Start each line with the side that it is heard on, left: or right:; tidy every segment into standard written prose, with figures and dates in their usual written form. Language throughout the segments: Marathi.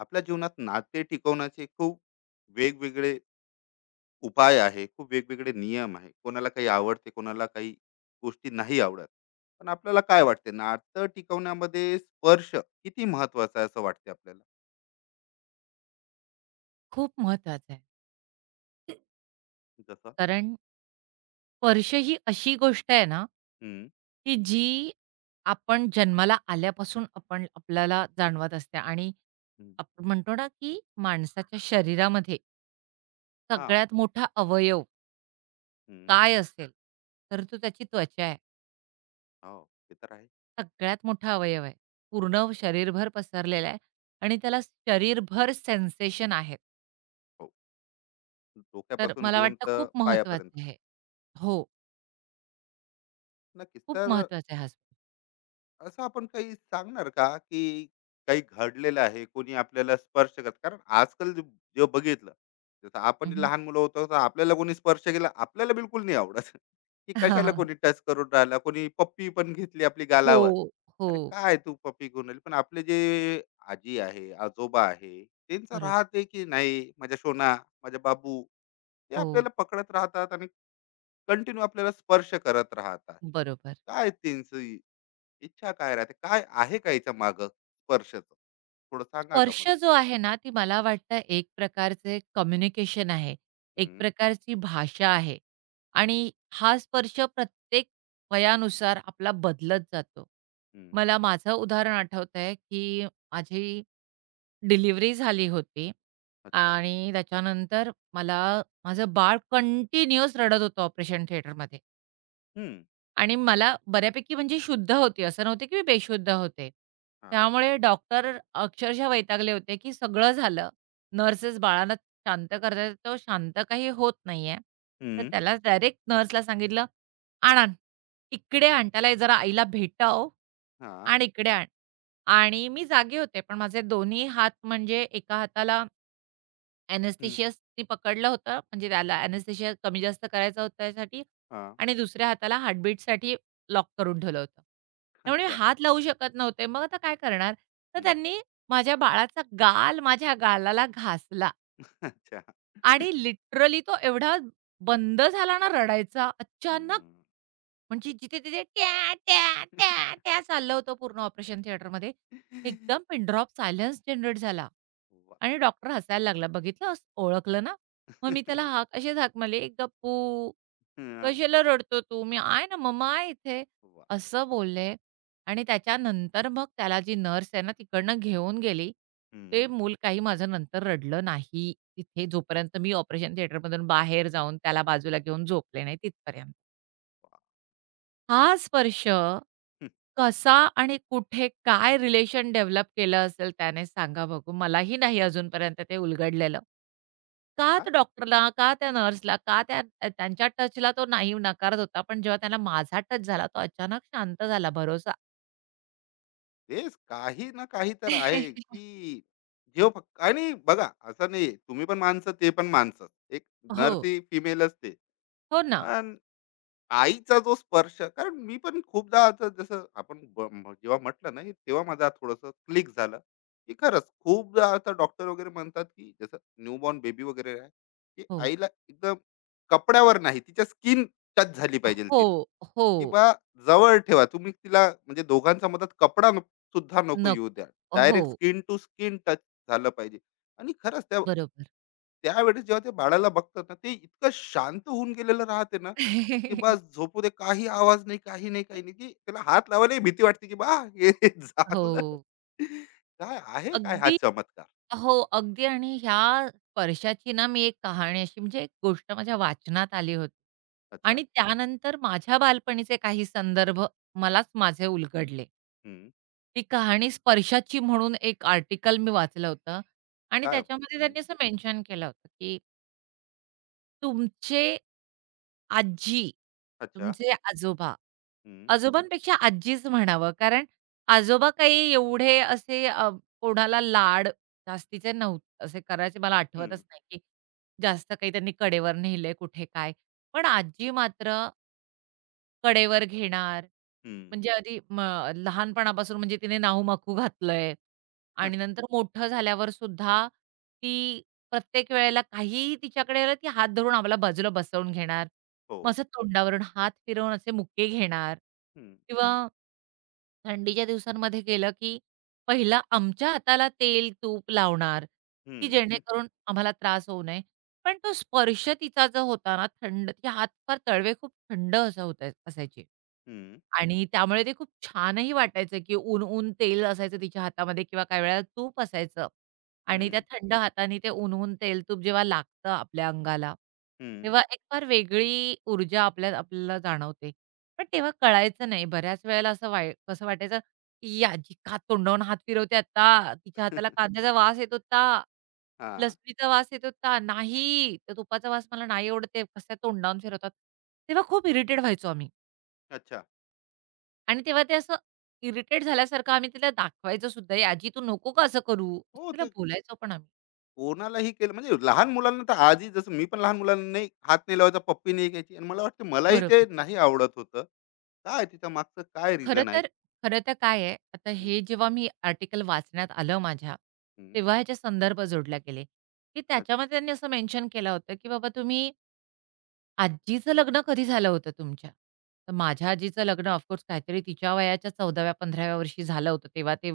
left: आपल्या जीवनात नाते टिकवण्याचे खूप वेगवेगळे उपाय आहे, खूप वेगवेगळे नियम आहे. कोणाला काही आवडते, कोणाला काही गोष्टी नाही आवडत. पण आपल्याला काय वाटते, नातं टिकवण्यामध्ये स्पर्श किती महत्वाचा आहे असं वाटते आपल्याला?
right: खूप महत्वाचं आहे.
left: जसं
right: कारण स्पर्श ही अशी गोष्ट आहे ना,
left: हम्म,
right: की जी आपण जन्माला आल्यापासून आपण आपल्याला जाणवत असते आणि
left: हम्म.
right: आपण म्हणतो ना, की माणसाच्या शरीरामध्ये
left: हा,
right: सगळ्यात मोठा अवयव
left: हम्म,
right: काय असेल, तर तो त्याची त्वचा आहे.
left: हो, ते तर आहे.
right: सगळ्यात मोठा अवयव आहे. पूर्ण शरीरभर पसरलेला आहे आणि त्याला शरीरभर सेन्सेशन आहेत.
left: हो,
right: तर
left: डोक्यापासून
right: मला
left: घेऊन
right: वाटतं
left: तर
right: खूप
left: पायापर्यंत.
right: महत्वाचं आहे. हो,
left: नक्कीच
right: खूप
left: तर.
right: महत्वाचं आहे हा
left: असं आपण काही सांगणार का, की काही घडलेलं आहे? कोणी आपल्याला स्पर्श करत, कारण आजकाल जे जे बघितलं जसं आपण
right: हं, हं.
left: लहान मुलं होतो, तर आपल्याला कोणी स्पर्श केला आपल्याला बिलकुल नाही आवडत. की कशाला कोणी टच करून राहिला, कोणी पप्पी पण घेतली आपली
right: हो,
left: गालावर. अरे
right: हो.
left: काय तू पप्पी घेऊन आली? पण आपले जे आजी आहे, आजोबा आहे, त्यांचं
right: बरोबर.
left: राहते की नाही, माझ्या सोना, माझ्या बाबू, ते
right: हो,
left: आपल्याला पकडत राहतात आणि कंटिन्यू आपल्याला स्पर्श करत राहतात.
right: बरोबर.
left: काय त्यांचं इच्छा काय राहते? काय आहे का याच्या मागं स्पर्शच? थोडं सांगा का
right: स्पर्श
left: मला?
right: जो आहे ना, ती मला वाटतं एक प्रकारचे कम्युनिकेशन आहे. एक
left: हं,
right: प्रकारची भाषा आहे आणि हा स्पर्श प्रत्येक वयानुसार आपला बदलत जातो.
left: हं.
right: मला माझं उदाहरण आठवतंय, की माझी डिलिव्हरी झाली होती
left: अच्छा.
right: आणि त्याच्यानंतर मला माझं बाळ कंटिन्युअस रडत होतं ऑपरेशन थिएटरमध्ये.
left: हं.
right: आणि मला बऱ्यापैकी म्हणजे शुद्ध होती. असं नव्हतं की मी बेशुद्ध होते.
left: हां.
right: त्यामुळे डॉक्टर अक्षरशः वैतागले होते, की सगळं झालं. नर्सेस बाळाला शांत करतायेत, तो शांत काही होत नाहीये. तर
left: हं.
right: त्याला डायरेक्ट नर्सला सांगितलं, "आण, आण. इकडे आण. त्याला हे जरा आईला भेटाव
left: हां.
right: आणि इकडे आण." आणि मी जागी होते, पण माझे दोन्ही हात म्हणजे एका हाताला
left: हं.
right: अॅनेस्थेशियाने पकडलं होतं, म्हणजे त्याला अॅनेस्थेशिया कमी जास्त करायचा होता त्यासाठी
left: हां.
right: आणि दुसऱ्या हाताला हार्टबीटसाठी लॉक करून ठेवलं होतं. त्यामुळे मी
left: अच्छा.
right: हात लावू शकत नव्हते. मग आता काय करणार? तर
left: हं.
right: त्यांनी माझ्या बाळाचा गाल माझ्या गालाला घासला
left: अच्छा.
right: आणि लिटरली तो एवढा बंद झाला ना रडायचा अचानक
left: हं.
right: म्हणजे जिथे-तिथे ट्या, ट्या, ट्या, ट्या चाललं होतं पूर्ण ऑपरेशन थिएटरमध्ये. एकदम पिन ड्रॉप सायलेन्स जनरेट झाला
left: वाह!
right: आणि डॉक्टर हसायला लागला. "बघितलंस? ओळखलं ना?" मग मी त्याला हाक अशीच हाक मारली, "गप्पू,
left: हां.
right: कशाला रडतो तू? मी आहे ना, मम्मा आहे इथे."
left: वाह!
right: असं बोलले आणि त्याच्यानंतर मग त्याला जी नर्स आहे ना, तिकडनं घेऊन गेली. ते
left: हं.
right: मूल काही माझं नंतर रडलं नाही तिथे जोपर्यंत मी ऑपरेशन थिएटरमधून बाहेर जाऊन त्याला बाजूला घेऊन झोपले नाही तिथपर्यंत.
left: वाह!
right: हा स्पर्श
left: हं.
right: कसा आणि कुठे काय रिलेशन डेव्हलप केलं असेल त्याने सांगा बघू. मलाही नाही अजूनपर्यंत ते उलगडलेलं. का
left: हां,
right: त्या डॉक्टरला, का त्या नर्सला, का त्या त्यांच्या टचला तो नाही नाकारत होता. पण जेव्हा त्याला माझा टच झाला तो अचानक शांत झाला, भरोसा
left: तेच काही ना काही तर आहे, की जे फक्त आणि बघा असं नाही, तुम्ही पण माणसं, ते पण माणसं. एक नर,
right: हो,
left: ती फिमेलच ते.
right: हो ना.
left: पण आईचा जो स्पर्श, कारण मी पण खूपदा आता जसं आपण जेव्हा म्हटलं ना हे, तेव्हा माझा थोडंसं क्लिक झालं की खरंच खूपदा आता डॉक्टर वगैरे म्हणतात, की जसं न्यूबॉर्न बेबी वगैरे आहे, की
right: हो,
left: आईला एकदम कपड्यावर नाही, तिच्या स्किन टच झाली पाहिजे तिला.
right: हो, हो.
left: की बा जवळ ठेवा तुम्ही तिला, म्हणजे दोघांचा मधात कपडा सुद्धा नको येऊ
right: नको.
left: द्या.
right: हो,
left: direct skin to skin touch झालं पाहिजे. आणि खरंच त्या
right: बरोबर.
left: त्यावेळेस जेव्हा ते बाळाला बघतात ना, ते इतकं शांत होऊन गेलेलं राहते ना, की बस झोपू दे. काही आवाज नाही, काही नाही, काही नाही, की त्याला हात लावायलाही भीती वाटते, की बा हे जागलं.
right: हो.
left: काय आहे काय हा
right: अगदी
left: चमत्कार?
right: हो, अगदी आणि ह्या स्पर्शाची ना मी एक कहाणी अशी म्हणजे एक गोष्ट माझ्या वाचनात आली होती
left: अच्छा.
right: आणि त्यानंतर माझ्या बालपणीचे काही संदर्भ मलाच माझे उलगडले.
left: हं.
right: ती कहाणी स्पर्शाची म्हणून एक आर्टिकल मी वाचलं होतं आणि
left: काय हो?
right: त्याच्यामध्ये
left: हं.
right: त्यांनी असं मेन्शन केलं होतं की तुमचे आजी,
left: अच्छा.
right: तुमचे आजोबा,
left: हं.
right: आजोबांपेक्षा आजीच म्हणावं, कारण आजोबा काही एवढे असे कोणाला लाड जास्तीचे नव्हते असे करायचे मला
left: हं.
right: आठवतच नाही, की जास्त काही त्यांनी कडेवर नेलंय कुठे काय. पण आजी मात्र कडेवर घेणार.
left: हं.
right: म्हणजे आधी लहानपणापासून म्हणजे तिने नाहू मकू घातलंय
left: हं.
right: आणि नंतर मोठं झाल्यावर सुद्धा ती प्रत्येक वेळेला काहीही तिच्याकडे आलं, ती हात धरून आम्हाला बाजूला बसवून घेणार.
left: हो.
right: मग असं तोंडावरून हात फिरवून असे मुके घेणार हं.
left: हं.
right: किंवा थंडीच्या दिवसांमध्ये गेलं, की पहिला आमच्या हाताला तेल, तूप लावणार, की
left: हं. हं.
right: जेणेकरून आम्हाला त्रास होऊ नये. पण तो स्पर्श तिचा जो होता ना थंड तिचे हातपार तळवे खूप थंड असं होते असायचे.
left: हं.
right: आणि त्यामुळे ते खूप छानही वाटायचं, की ऊन-ऊन तेल असायचं तिच्या हातामध्ये किंवा काही वेळेला तूप असायचं आणि त्या
left: हं.
right: थंड हाताने ते ऊन-ऊन तेल-तूप जेव्हा लागतं आपल्या अंगाला,
left: हं.
right: तेव्हा एक फार वेगळी ऊर्जा आपल्यात आपल्याला जाणवते. पण तेव्हा कळायचं नाही. बऱ्याच वेळेला असं वाय कसं वाटायचं, "ही आजी का तोंडावरून हात फिरवते आता? तिच्या हाताला कांद्याचा वास येत होता,
left: हां.
right: लसणीचा वास येत होता. नाही, त्या तुपाचा वास मला नाही आवडत आहे. कसं तोंडावरून फिरवतात." तेव्हा खूप इरिटेट व्हायचो आम्ही
left: अच्छा.
right: आणि तेव्हा ते असं इरिटेट झाल्यासारखं आम्ही तिला दाखवायचो सुद्धा, "ए आजी तू नको का असं करू?"
left: हो,
right: असं तिला
left: ते
right: बोलायचो पण आम्ही.
left: कोणालाही केलं म्हणजे लहान मुलांना, तर आजही जसं मी पण लहान मुलांना नाही हात नाही लावायचा, पप्पी नाही घ्यायची. आणि मला वाटतं मलाही ते
right: बरोबर.
left: नाही आवडत होतं. काय तिच्या मागचं काय
right: खरं
left: रिझन आहे?
right: तर खरं तर काय आहे, आता
left: हं.
right: हे जेव्हा मी आर्टिकल वाचण्यात आलं माझ्या,
left: हं.
right: तेव्हा ह्याचे संदर्भ जोडले गेले, की
left: अच्छा.
right: त्याच्यामध्ये त्यांनी असं मेन्शन केलं होतं, की बाबा तुम्ही आजीचं लग्न कधी झालं होतं तुमच्या? तर माझ्या आजीचं लग्न ऑफ कोर्स काहीतरी तिच्या वयाच्या 14व्या-15व्या वर्षी झालं होतं. तेव्हा ते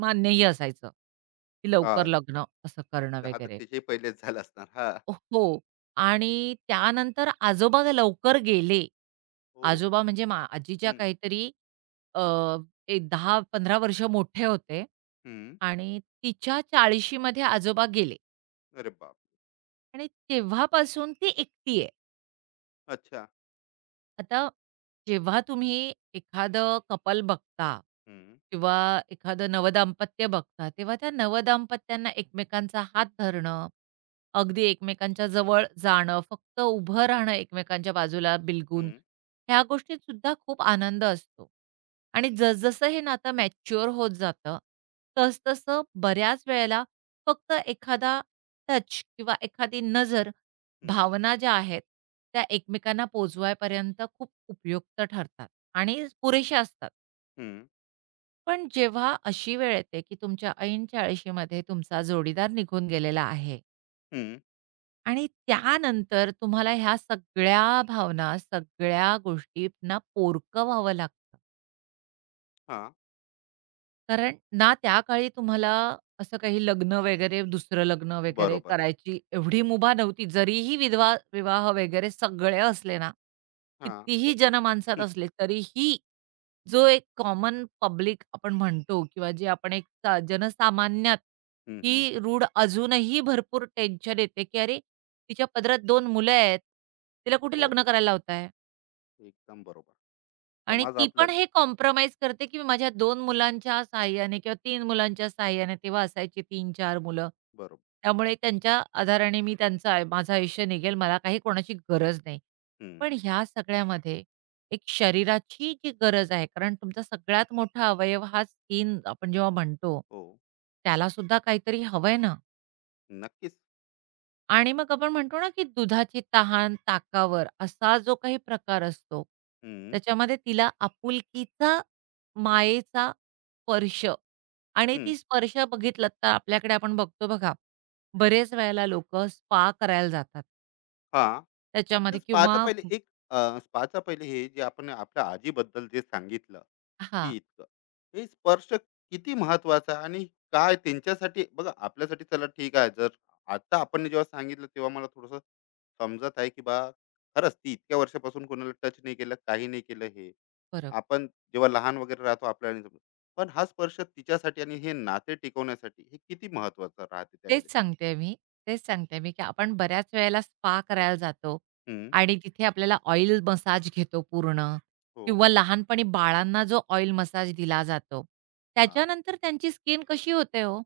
right: मान्यही असायचं, की लवकर
left: हां.
right: लग्न असं करणं
left: जहातक
right: वगैरे.
left: त्याच्याही पहिलेच झाला असणार. हां.
right: हो. आणि त्यानंतर आजोबा लवकर गेले.
left: हो.
right: आजोबा म्हणजे आजीच्या
left: हं,
right: काहीतरी अ, एक 10-15 वर्ष मोठे होते
left: हं.
right: आणि तिच्या 40शी मध्ये आजोबा गेले
left: अरे बाप!
right: आणि तेव्हापासून ती एकटी आहे.
left: अच्छा.
right: आता जेव्हा तुम्ही एखादं कपल बघता
left: हं,
right: किंवा एखादं नवदाम्पत्य बघता, तेव्हा त्या नवदाम्पत्यांना एकमेकांचा हात धरणं, अगदी एकमेकांच्या जवळ जाणं, फक्त उभं राहणं एकमेकांच्या बाजूला बिलगून,
left: हं,
right: ह्या गोष्टीत सुद्धा खूप आनंद असतो. आणि जसजसं हे नातं मॅच्युअर होत जातं, तसतसं बऱ्याच वेळेला फक्त एखादा टच किंवा एखादी नजर
left: हं,
right: भावना ज्या आहेत, त्या एकमेकांना पोहोचवायपर्यंत खूप उपयुक्त ठरतात आणि पुरेशा असतात.
left: हं,
right: पण जेव्हा अशी वेळ येते, की तुमच्या ऐन-चाळीशी मध्ये तुमचा जोडीदार निघून गेलेला आहे
left: हं.
right: आणि त्यानंतर तुम्हाला ह्या सगळ्या भावना, सगळ्या गोष्टींना पोरकं व्हावं लागतं.
left: हां.
right: कारण ना त्या काळी तुम्हाला असं काही लग्न वगैरे, दुसरं लग्न वगैरे
left: बरोबर.
right: करायची एवढी मुभा नव्हती. जरीही विधवा विवाह वगैरे सगळे असले ना,
left: हां.
right: कितीही जनमानसात असले, तरीही जो एक कॉमन पब्लिक आपण म्हणतो किंवा जे आपण एक सा जनसामान्यात
left: हं, हं.
right: ही रूढ अजूनही भरपूर टेन्शन येते, की "अरे, तिच्या पदरात 2 मुलं आहेत, तिला कुठे
left: हो.
right: लग्न करायला लावताय?"
left: एकदम बरोबर.
right: आणि
left: समाज
right: ती
left: आपल्या
right: पण हे कॉम्प्रोमाईज करते, की माझ्या दोन मुलांच्या सहाय्याने किंवा 3 मुलांच्या सहाय्याने तेव्हा असायची 3-4 मुलं.
left: बरोबर.
right: त्यामुळे त्यांच्या आधाराने मी त्यांचं माझं आयुष्य निघेल, मला काही कोणाची गरज नाही.
left: हं.
right: पण ह्या सगळ्यामध्ये एक शरीराची जी गरज आहे, कारण तुमचा सगळ्यात मोठा अवयव हा स्किन आपण जेव्हा म्हणतो,
left: हो.
right: त्यालासुद्धा काहीतरी हवंय ना?
left: नक्कीच.
right: आणि मग आपण म्हणतो ना, की दुधाची तहान ताकावर असा जो काही प्रकार असतो,
left: हं,
right: त्याच्यामध्ये तिला आपुलकीचा, मायेचा स्पर्श आणि
left: हं.
right: ती स्पर्श बघितलात तर आपल्याकडे आपण बघतो बघा, बरेच वेळेला लोकं स्पा करायला जातात.
left: हां. तर
right: त्याच्यामध्ये किंवा
left: स्पाच्या पहिले एक अ, स्पाच्या पहिले हे जे आपण आपल्या आजीबद्दल जे सांगितलं, की
right: हां,
left: इतकं हे स्पर्श किती महत्वाचा आहे आणि काय त्यांच्यासाठी बघा, आपल्यासाठी चला ठीक आहे. जर आता आपण जेव्हा सांगितलं तेव्हा मला थोडस समजत आहे, की बा खरंच ती इतक्या वर्षापासून कोणाला टच नाही केलं, काही नाही केलं. हे
right: बरोबर.
left: आपण जेव्हा लहान वगैरे राहतो आपल्याला नाही समजत. पण हा स्पर्श तिच्यासाठी आणि हे नाते टिकवण्यासाठी हे किती महत्वाचं राहते
right: तेच
left: त्यावेळेस.
right: सांगतेय मी, तेच सांगतेय मी, की आपण बऱ्याच वेळेला स्पा करायला जातो
left: हम्म,
right: आणि तिथे आपल्याला ऑइल मसाज घेतो पूर्ण
left: हो.
right: किंवा लहानपणी बाळांना जो ऑइल मसाज दिला जातो,
left: हा.
right: त्याच्यानंतर त्यांची स्किन कशी होते हो?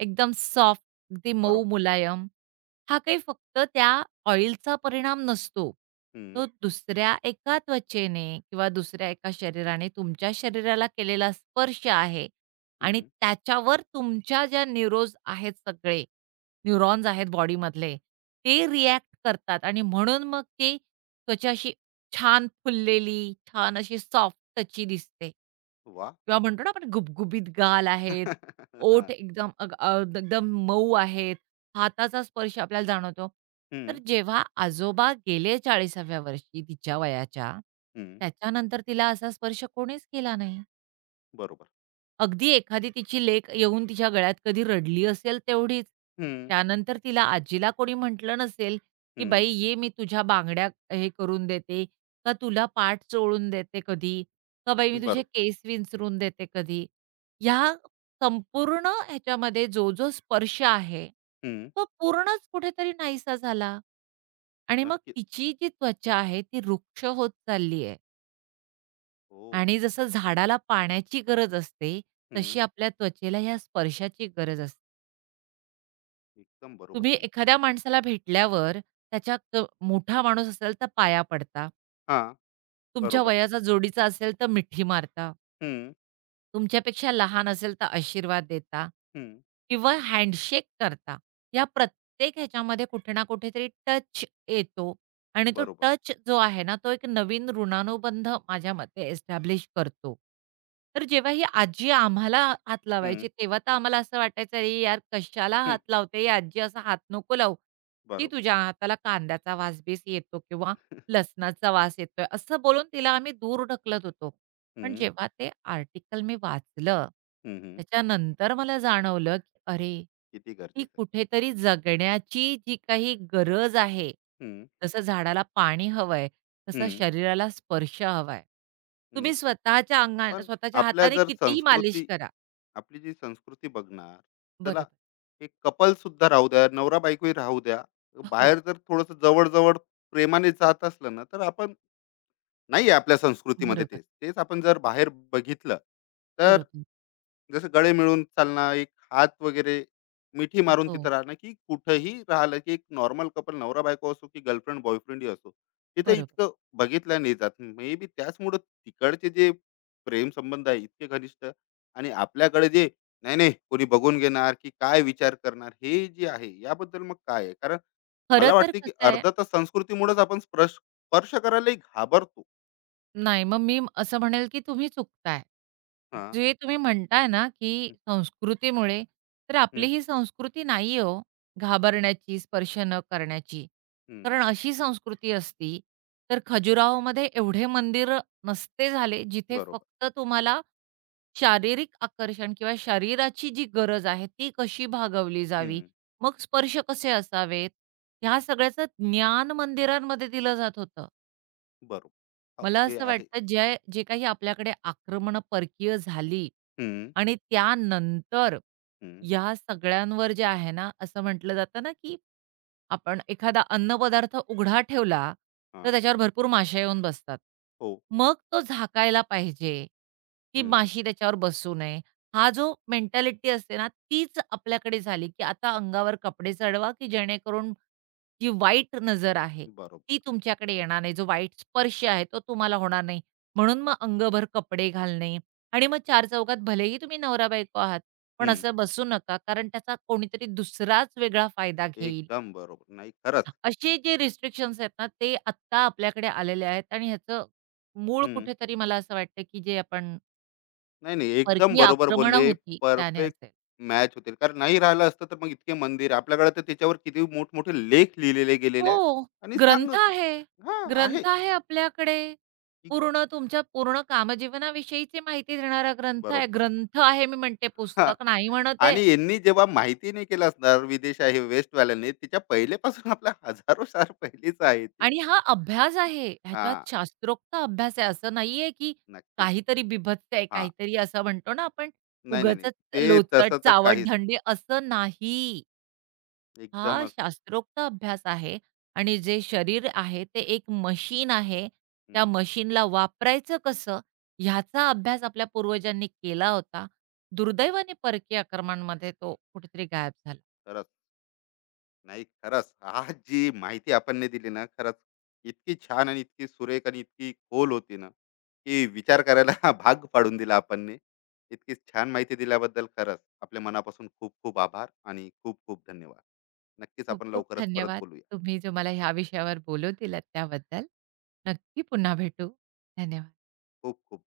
right: एकदम सॉफ्ट, अगदी मऊ
left: बरोबर.
right: मुलायम. हा काही फक्त त्या ऑइलचा परिणाम नसतो.
left: हम्म.
right: तो दुसऱ्या एका त्वचेने किंवा दुसऱ्या एका शरीराने तुमच्या शरीराला केलेला स्पर्श आहे आणि
left: हम्म.
right: त्याच्यावर तुमच्या ज्या न्यूरोज आहेत सगळे, न्यूरॉन्स आहेत बॉडीमधले, ते रिॲक्ट करतात आणि म्हणून मग ती त्वचा अशी छान फुललेली, छान अशी सॉफ्ट टची दिसते.
left: वा.
right: किंवा म्हणतो ना आपण गुबगुबीत गाल आहेत, ओठ
left: हां.
right: एकदम एकदम मऊ आहेत, हाताचा स्पर्श आपल्याला जाणवतो.
left: हं,
right: तर जेव्हा आजोबा गेले 40व्या वर्षी तिच्या वयाच्या,
left: हं.
right: त्याच्यानंतर तिला असा स्पर्श कोणीच केला नाही.
left: बरोबर.
right: अगदी एखादी तिची लेक येऊन तिच्या गळ्यात कधी रडली असेल तेवढीच.
left: हं,
right: त्यानंतर तिला आजीला कोणी म्हटलं नसेल, की
left: हं.
right: "बाई ये मी तुझ्या बांगड्या हे करून देते" का "तुला पाठ चोळून देते कधी" का "बाई मी तुझे
left: बरो.
right: केस विंचरून देते कधी." ह्या संपूर्ण ह्याच्यामध्ये जो स्पर्श आहे,
left: हं.
right: तो पूर्णच कुठेतरी नाहीसा झाला आणि मग
left: नक्कीच.
right: तिची जी त्वचा आहे ती रुक्ष होत चालली आहे.
left: हो.
right: आणि जसं झाडाला पाण्याची गरज असते,
left: हं.
right: तशी आपल्या त्वचेला या स्पर्शाची गरज असते.
left: एकदम बरोबर
right: तुम्ही
left: बोलले.
right: एखाद्या माणसाला भेटल्यावर त्याच्या मोठा माणूस असेल तर पाया पडता.
left: हां.
right: तुमच्या
left: बरोबर.
right: वयाचा जोडीचा असेल तर मिठी मारता.
left: हं,
right: तुमच्यापेक्षा लहान असेल तर आशीर्वाद देता
left: हं.
right: किंवा हँडशेक करता. या प्रत्येक ह्याच्यामध्ये कुठे ना कुठेतरी टच येतो आणि तो
left: बरोबर.
right: टच जो आहे ना, तो एक नवीन ऋणानुबंध माझ्या मते एस्टॅब्लिश करतो. तर जेव्हा ही आजी आम्हाला हात
left: हं.
right: लावायची, तेव्हा तर आम्हाला असं वाटायचं, "अरे यार, कशाला
left: हं.
right: हात लावते ही आजी? असा हात नको लावू. की
left: बरोबर.
right: तुझ्या हाताला कांद्याचा वासबीस येतो किंवा लसणाचा वास येतोय, असं बोलून तिला आम्ही दूर ढकलत होतो. पण
left: हं,
right: जेव्हा ते आर्टिकल मी वाचलं,
left: हं, हं.
right: त्याच्यानंतर मला जाणवलं, की अरे,
left: किती
right: ही
left: गरजेचं आहे.
right: कुठेतरी जगण्याची जी काही गरज आहे,
left: हं,
right: जसं झाडाला पाणी हवंय, तसं
left: हं.
right: शरीराला स्पर्श हवाय. तुम्ही
left: नक्की.
right: स्वतःच्या अंगा
left: पण
right: स्वतःच्या
left: आपल्या
right: हाताने
left: जर
right: कितीही मालिश
left: संस्कृती
right: करा.
left: आपली जी संस्कृती बघणार, त्याला
right: बरोबर.
left: एक कपल सुद्धा राहू द्या, नवरा-बायकोही राहू द्या,
right: हो,
left: बाहेर जर थोडंसं जवळ-जवळ प्रेमाने जात असलं ना, तर आपण नाही आहे आपल्या संस्कृतीमध्ये
right: बरोबर,
left: तेच. तेच आपण जर बाहेर बघितलं, तर
right: बरोबर.
left: जसं गळे मिळून चालणं, एक हात वगैरे मिठी मारून
right: हो,
left: तिथं राहणं, की कुठंही राहिलं, की एक नॉर्मल कपल नवरा-बायको असो, की गर्लफ्रेंड बॉयफ्रेंडही असो, तिथं
right: बरोबर.
left: इतकं बघितलं नाही जात. मे बी त्याचमुळं तिकडचे जे प्रेमसंबंध आहे इतके घनिष्ठ आणि आपल्याकडे जे नाही, नाही कोणी बघून घेणार, की काय विचार करणार, हे जे आहे याबद्दल मग काय आहे? कारण
right: खरं
left: मला
right: तर
left: वाटते, की
right: कसं आहे
left: अर्ध तर संस्कृतीमुळेच आपण स्पर्श स्पर्श करायलाही घाबरतो.
right: नाही, मग मी असं म्हणेल, की तुम्ही चुकताय.
left: हां.
right: जे तुम्ही म्हणताय ना, की संस्कृतीमुळे तर आपली
left: हं,
right: ही संस्कृती नाही हो, घाबरण्याची, स्पर्श न करण्याची.
left: हं.
right: कारण अशी संस्कृती असती, तर खजुराहोमध्ये एवढे मंदिर नसते झाले, जिथे
left: बरोबर.
right: फक्त तुम्हाला शारीरिक आकर्षण किंवा शरीराची जी गरज आहे, ती कशी भागवली जावी,
left: हं.
right: मग स्पर्श कसे असावेत, ह्या सगळ्याचं ज्ञान मंदिरांमध्ये दिलं जात होतं.
left: बरोबर. हो,
right: मला
left: ते
right: असं
left: आहे.
right: वाटतं जे जे काही आपल्याकडे आक्रमण परकीय झाली
left: हं,
right: आणि त्यानंतर
left: हं.
right: या सगळ्यांवर जे आहे ना, असं म्हटलं जातं ना, की आपण एखादा अन्नपदार्थ उघडा ठेवला, तर
left: हां.
right: त्याच्यावर भरपूर माश्या येऊन बसतात.
left: हो.
right: मग तो झाकायला पाहिजे, की
left: हं.
right: माशी त्याच्यावर बसू नये. हा जो मेंटॅलिटी असते ना, तीच आपल्याकडे झाली, की आता अंगावर कपडे चढवा, की जेणेकरून जी वाईट नजर आहे,
left: बरोबर.
right: ती तुमच्याकडे येणार नाही. जो वाईट स्पर्श आहे, तो तुम्हाला होणार नाही. म्हणून मग अंगभर कपडे घालणे आणि मग चारचौघात भलेही तुम्ही नवरा-बायको आहात, पण
left: हं.
right: असं बसू नका, कारण त्याचा कोणीतरी दुसराच वेगळा फायदा घेईल.
left: एकदम बरोबर. नाही खरंच.
right: असे जे रिस्ट्रिक्शन्स आहेत ना, ते आत्ता आपल्याकडे आलेले आहेत आणि ह्याचं मूळ
left: हं.
right: कुठेतरी मला असं वाटतं, की जे आपण
left: नाही, नाही. एकदम
right: परकीय
left: बरोबर
right: आक्रमणं
left: बोलले.
right: होती, त्याने
left: परफेक्ट
right: असेल.
left: मॅच होतील. कारण नाही राहिलं असतं तर मग इतके मंदिर आपल्याकडे, तर त्याच्यावर किती मोठमोठे लेख लिहिलेले गेलेले
right: हो,
left: आहे आणि
right: ग्रंथ
left: सांगत.
right: आहे.
left: हां, आहे.
right: ग्रंथ आहे आपल्याकडे.
left: की-
right: पूर्ण तुमच्या पूर्ण कामजीवनाविषयीची माहिती देणारा ग्रंथ आहे.
left: बरोबर.
right: ग्रंथ आहे मी म्हणते,
left: हां.
right: पुस्तक नाही म्हणत
left: आणि यांनी जेव्हा माहिती नाही केलं असणार विदेश आहे, वेस्टवाल्यांनी, त्याच्या पहिलेपासून आपल्या हजारो साल पहिलेच आहे ते.
right: आणि हा अभ्यास आहे. ह्याच्यात
left: हां.
right: शास्त्रोक्त अभ्यास आहे. असं नाहीये, की
left: नक्कीच.
right: काहीतरी बीभत्स आहे,
left: हां.
right: काहीतरी असं म्हणतो ना आपण
left: नाही, नाही, नाही.
right: उगाचच
left: ते
right: लोचट,
left: तसं तर काहीच
right: चावट-धंडे असं नाही. हा
left: एकदमच नाही.
right: शास्त्रोक्त अभ्यास आहे आणि जे शरीर आहे ते एक मशीन आहे. त्या
left: हं.
right: मशीनला वापरायचं कसं ह्याचा अभ्यास आपल्या पूर्वजांनी केला होता. दुर्दैवाने परकीय आक्रमणामध्ये तो कुठेतरी गायब झाला.
left: खरंच. नाही खरंच. आज जी माहिती आपण नाही दिली ना, खरंच इतकी छान आणि इतकी सुरेख आणि इतकी खोल होती ना, की विचार करायला भाग पाडून दिला आपणने. इतकी छान माहिती दिल्याबद्दल खरंच आपल्या मनापासून खूप खूप आभार आणि खूप खूप धन्यवाद. नक्कीच आपण
right: खूप-खूप
left: लवकरच परत
right: धन्यवाद.
left: बोलूया.
right: तुम्ही जो मला ह्या विषयावर बोलू दिलात त्याबद्दल. नक्की पुन्हा भेटू. धन्यवाद.
left: खूप खूप